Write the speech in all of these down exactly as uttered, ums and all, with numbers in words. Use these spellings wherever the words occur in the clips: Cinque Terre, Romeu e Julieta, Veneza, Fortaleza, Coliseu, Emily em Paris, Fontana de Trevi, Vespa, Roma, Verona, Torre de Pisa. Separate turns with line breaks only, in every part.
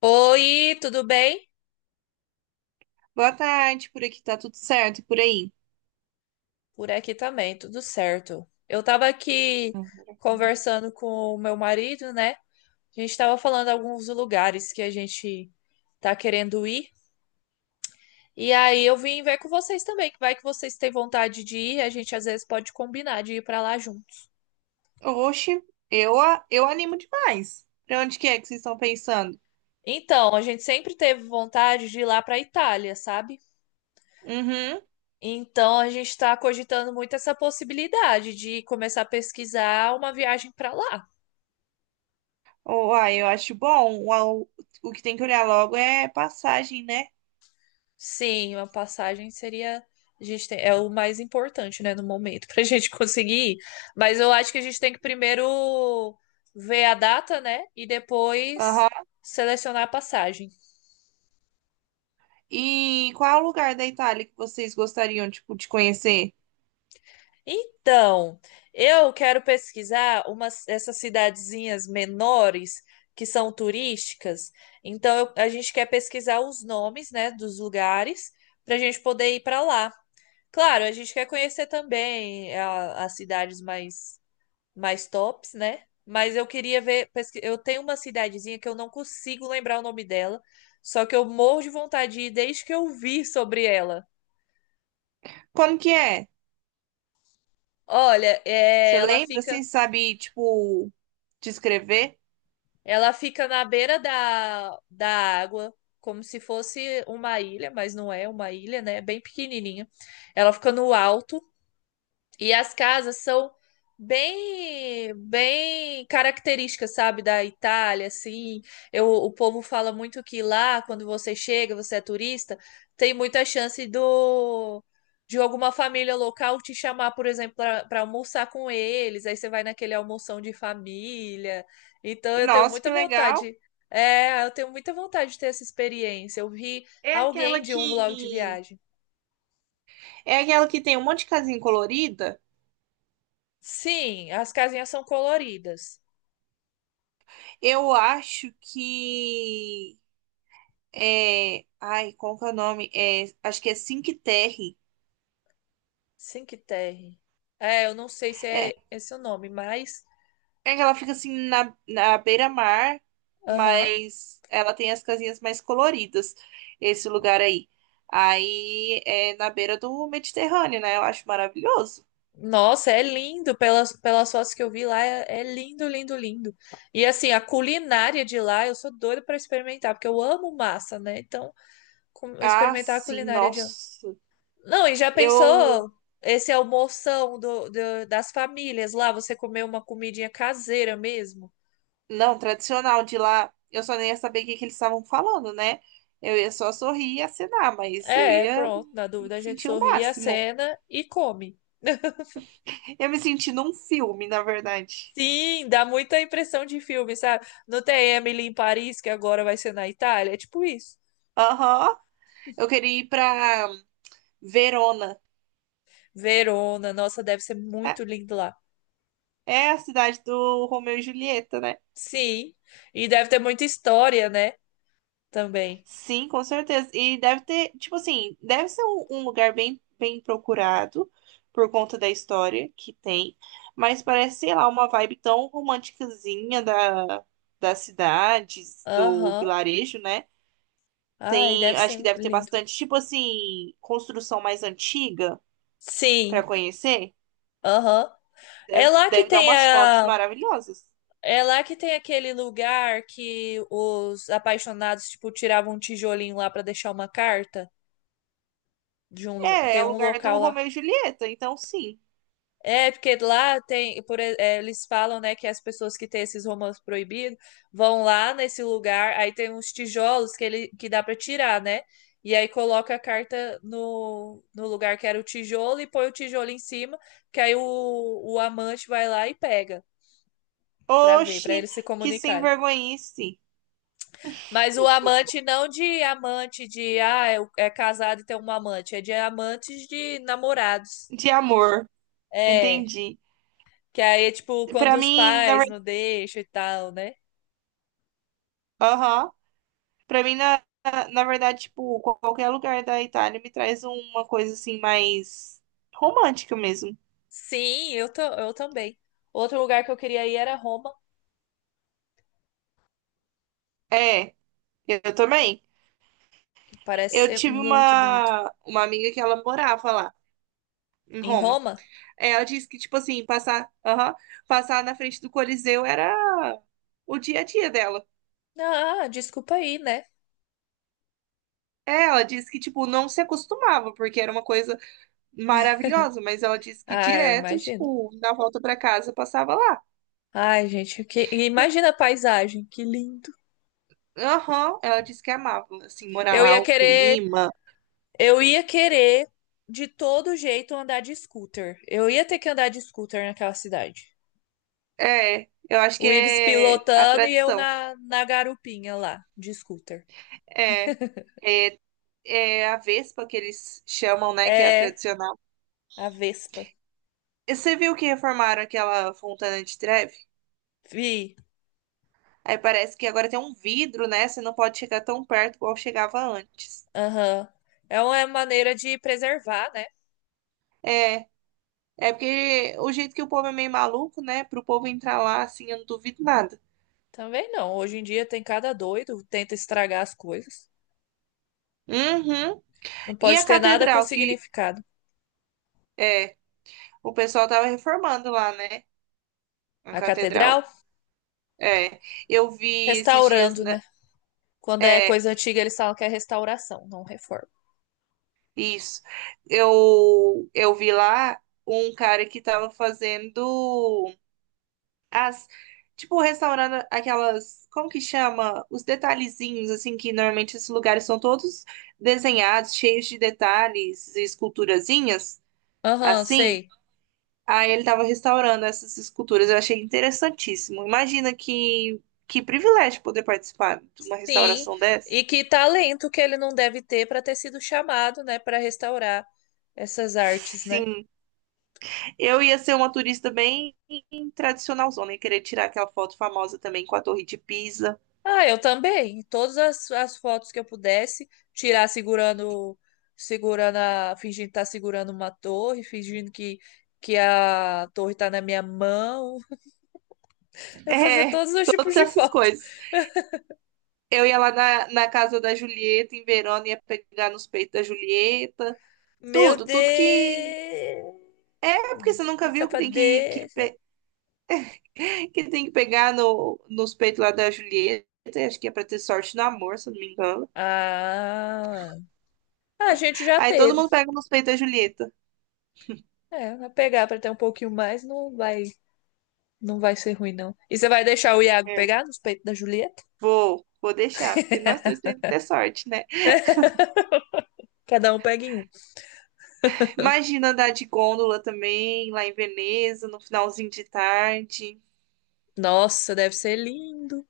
Oi, tudo bem?
Boa tarde, por aqui tá tudo certo, e por aí?
Por aqui também, tudo certo. Eu tava aqui
Hum.
conversando com o meu marido, né? A gente tava falando alguns lugares que a gente tá querendo ir. E aí eu vim ver com vocês também, que vai que vocês têm vontade de ir, a gente às vezes pode combinar de ir pra lá juntos.
Oxe, eu, a- eu animo demais. Pra onde que é que vocês estão pensando?
Então, a gente sempre teve vontade de ir lá pra Itália, sabe?
Uhum.
Então, a gente tá cogitando muito essa possibilidade de começar a pesquisar uma viagem pra lá.
Uai, eu acho bom. O, o que tem que olhar logo é passagem, né?
Sim, uma passagem seria. A gente tem- é o mais importante, né, no momento, para a gente conseguir ir. Mas eu acho que a gente tem que primeiro ver a data, né, e depois
Aham.
selecionar a passagem.
E qual é lugar da Itália que vocês gostariam, tipo, de conhecer?
Então, eu quero pesquisar umas, essas cidadezinhas menores que são turísticas. Então, eu- a gente quer pesquisar os nomes, né, dos lugares para a gente poder ir para lá. Claro, a gente quer conhecer também a- as cidades mais mais tops, né? Mas eu queria ver. pesqui- Eu tenho uma cidadezinha que eu não consigo lembrar o nome dela, só que eu morro de vontade de ir desde que eu vi sobre ela.
Como que é?
Olha, é,
Você
ela
lembra?
fica,
Assim, sabe, tipo, descrever?
ela fica na beira da, da água, como se fosse uma ilha, mas não é uma ilha, né? É bem pequenininha. Ela fica no alto. E as casas são bem, bem características, sabe, da Itália, assim. Eu, o povo fala muito que lá, quando você chega, você é turista, tem muita chance do de alguma família local te chamar, por exemplo, para almoçar com eles. Aí você vai naquele almoção de família. Então eu tenho
Nossa,
muita
que legal.
vontade. É, eu tenho muita vontade de ter essa experiência. Eu vi
É aquela
alguém de um vlog de
que...
viagem.
É aquela que tem um monte de casinha colorida?
Sim, as casinhas são coloridas.
Eu acho que é, ai, como que é o nome? É, acho que é Cinque Terre.
Cinque Terre. É, eu não sei se
É,
é esse o nome, mas.
é que ela fica assim na, na beira-mar,
Aham.
mas ela tem as casinhas mais coloridas, esse lugar aí. Aí é na beira do Mediterrâneo, né? Eu acho maravilhoso.
Nossa, é lindo. Pelas, pelas fotos que eu vi lá, é, é lindo, lindo, lindo. E assim, a culinária de lá, eu sou doida pra experimentar, porque eu amo massa, né? Então, com-
Ah,
experimentar a
sim,
culinária de lá.
nossa.
Não, e já
Eu
pensou esse almoção do, do- das famílias lá? Você comer uma comidinha caseira mesmo?
não, tradicional de lá, eu só nem ia saber o que que eles estavam falando, né? Eu ia só sorrir e acenar, mas eu
É,
ia
pronto. Na dúvida,
me
a gente
sentir o
sorri a
máximo.
cena e come.
Eu me senti num filme, na verdade.
Sim, dá muita impressão de filme, sabe? Não tem Emily em Paris, que agora vai ser na Itália? É tipo isso.
Aham. Eu queria ir pra Verona.
Verona, nossa, deve ser muito
É,
lindo lá.
é a cidade do Romeu e Julieta, né?
Sim, e deve ter muita história, né? Também.
Sim, com certeza. E deve ter, tipo assim, deve ser um, um lugar bem, bem procurado por conta da história que tem, mas parece, sei lá, uma vibe tão romanticazinha da, das cidades, do
Aham.
vilarejo, né?
Ai,
Tem,
deve
acho
ser
que deve ter
lindo.
bastante, tipo assim, construção mais antiga para
Sim,
conhecer.
aham. É
Deve,
lá que
deve dar
tem
umas fotos
a.
maravilhosas.
É lá que tem aquele lugar que os apaixonados, tipo, tiravam um tijolinho lá pra deixar uma carta de um... lo-
É, é
Tem
o
um
lugar do
local lá.
Romeu e Julieta, então sim.
É, porque lá tem, por e- é, eles falam, né, que as pessoas que têm esses romances proibidos vão lá nesse lugar, aí tem uns tijolos que ele que dá pra tirar, né? E aí coloca a carta no, no lugar que era o tijolo e põe o tijolo em cima, que aí o, o amante vai lá e pega pra ver, pra
Oxi,
eles se
que sem
comunicarem.
vergonhice
Mas o amante não de amante de, ah, é, o- é casado e tem um amante, é de amantes de namorados.
de amor.
É.
Entendi.
Que aí é tipo quando
Pra
os
mim, na
pais não
verdade,
deixam e tal, né?
aham. Pra mim, na, na na verdade, tipo, qualquer lugar da Itália me traz uma coisa assim mais romântica mesmo.
Sim, eu, ta- eu também. Outro lugar que eu queria ir era Roma,
É, eu também.
que parece
Eu
ser
tive
muito bonito.
uma uma amiga que ela morava lá em
Em
Roma.
Roma?
É, ela disse que tipo assim, passar, aham, passar na frente do Coliseu era o dia a dia dela.
Ah, desculpa aí, né?
É, ela disse que, tipo, não se acostumava, porque era uma coisa maravilhosa, mas ela disse que
Ah, eu
direto,
imagino.
tipo, na volta pra casa passava lá.
Ai, gente, que imagina a paisagem, que lindo.
Aham, ela disse que amava, assim, morar
Eu
lá,
ia
o
querer,
clima.
eu ia querer de todo jeito andar de scooter. Eu ia ter que andar de scooter naquela cidade.
É, eu acho que
O Ives
é a
pilotando e eu
tradição.
na, na garupinha lá, de scooter.
É, é, É a Vespa que eles chamam, né, que é a
É,
tradicional.
a Vespa.
E você viu que reformaram aquela Fontana de Trevi?
Vi.
Aí parece que agora tem um vidro, né? Você não pode chegar tão perto igual chegava antes.
Aham. É uma maneira de preservar, né?
É, é porque o jeito que o povo é meio maluco, né? Pro povo entrar lá, assim, eu não duvido nada.
Também não. Hoje em dia tem cada doido, tenta estragar as coisas.
Uhum.
Não
E a
pode ter nada com
catedral que
significado.
é, o pessoal tava reformando lá, né? A
A
catedral.
catedral,
É, eu vi esses dias,
restaurando,
né?
né? Quando é
É,
coisa antiga, eles falam que é restauração, não reforma.
isso. Eu, eu vi lá um cara que tava fazendo as, tipo, restaurando aquelas, como que chama? Os detalhezinhos, assim, que normalmente esses lugares são todos desenhados, cheios de detalhes e esculturazinhas,
Aham,
assim.
sei.
Aí ele tava restaurando essas esculturas. Eu achei interessantíssimo. Imagina que, que privilégio poder participar de uma
Sim.
restauração dessa.
E que talento que ele não deve ter para ter sido chamado, né, para restaurar essas artes, né?
Sim. Eu ia ser uma turista bem tradicionalzona e querer tirar aquela foto famosa também com a Torre de Pisa.
Ah, eu também. Todas as, as fotos que eu pudesse tirar segurando, segurando a, fingindo estar segurando uma torre, fingindo que, que a torre tá na minha mão. Eu fazer
É,
todos os tipos
todas
de
essas
foto.
coisas. Eu ia lá na, na casa da Julieta, em Verona, ia pegar nos peitos da Julieta.
Meu
Tudo, tudo que. É porque você
Deus, que
nunca viu que tem que, que,
safadeza.
pe- que tem que pegar no, nos peitos lá da Julieta. Acho que é pra ter sorte no amor, se eu não me engano.
Ah, a gente já
Aí todo
teve.
mundo pega nos peitos da Julieta.
É, vai pegar para ter um pouquinho mais, não vai, não vai ser ruim, não. E você vai deixar o Iago
É.
pegar nos peitos da Julieta?
Vou, vou deixar, porque nós dois temos que ter sorte, né?
Cada um pega em um.
Imagina andar de gôndola também, lá em Veneza, no finalzinho de tarde.
Nossa, deve ser lindo,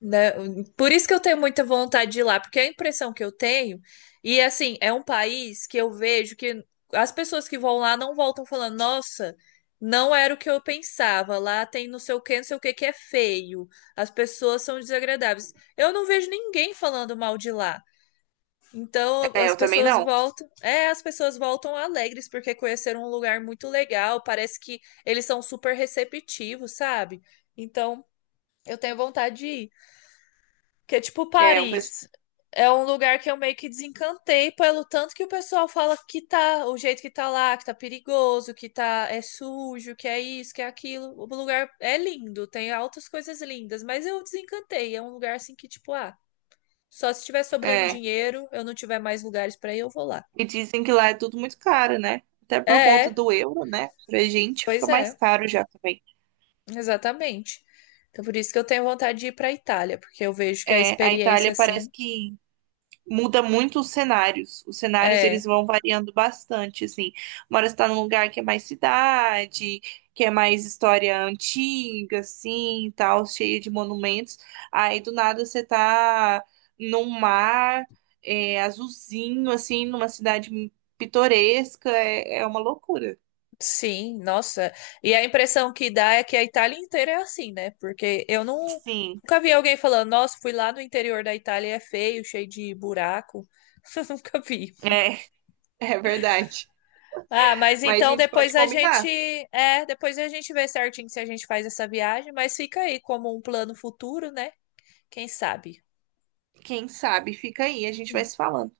né? Por isso que eu tenho muita vontade de ir lá, porque é a impressão que eu tenho, e assim, é um país que eu vejo que as pessoas que vão lá não voltam falando, nossa, não era o que eu pensava, lá tem não sei o que, não sei o que que é feio, as pessoas são desagradáveis. Eu não vejo ninguém falando mal de lá. Então
É,
as
eu também
pessoas
não.
voltam, é, as pessoas voltam alegres porque conheceram um lugar muito legal, parece que eles são super receptivos, sabe? Então eu tenho vontade de ir. Porque, tipo,
É, um, pes-
Paris é um lugar que eu meio que desencantei pelo tanto que o pessoal fala que tá, o jeito que tá lá, que tá perigoso, que tá, é sujo, que é isso, que é aquilo. O lugar é lindo, tem altas coisas lindas, mas eu desencantei. É um lugar assim que, tipo, ah, só se tiver sobrando
É.
dinheiro, eu não tiver mais lugares pra ir, eu vou lá.
E dizem que lá é tudo muito caro, né? Até
É,
por conta
é,
do euro, né? Pra gente fica
pois
mais
é,
caro já também.
exatamente. Então, por isso que eu tenho vontade de ir pra Itália, porque eu vejo que a
É, a
experiência,
Itália parece
assim,
que muda muito os cenários. Os cenários eles
é.
vão variando bastante, assim. Uma hora você tá num lugar que é mais cidade, que é mais história antiga, assim, e tal, cheia de monumentos. Aí do nada você tá num mar é, azulzinho, assim, numa cidade pitoresca. É, é uma loucura.
Sim, nossa. E a impressão que dá é que a Itália inteira é assim, né? Porque eu não,
Sim,
nunca vi alguém falando, nossa, fui lá no interior da Itália e é feio, cheio de buraco. Nunca vi.
é, é verdade.
Ah, mas
Mas a
então
gente
depois
pode
a gente,
combinar.
é, depois a gente vê certinho se a gente faz essa viagem, mas fica aí como um plano futuro, né? Quem sabe?
Quem sabe? Fica aí, a gente vai se falando.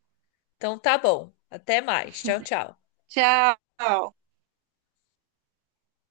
Então tá bom. Até mais. Tchau, tchau.
Tchau!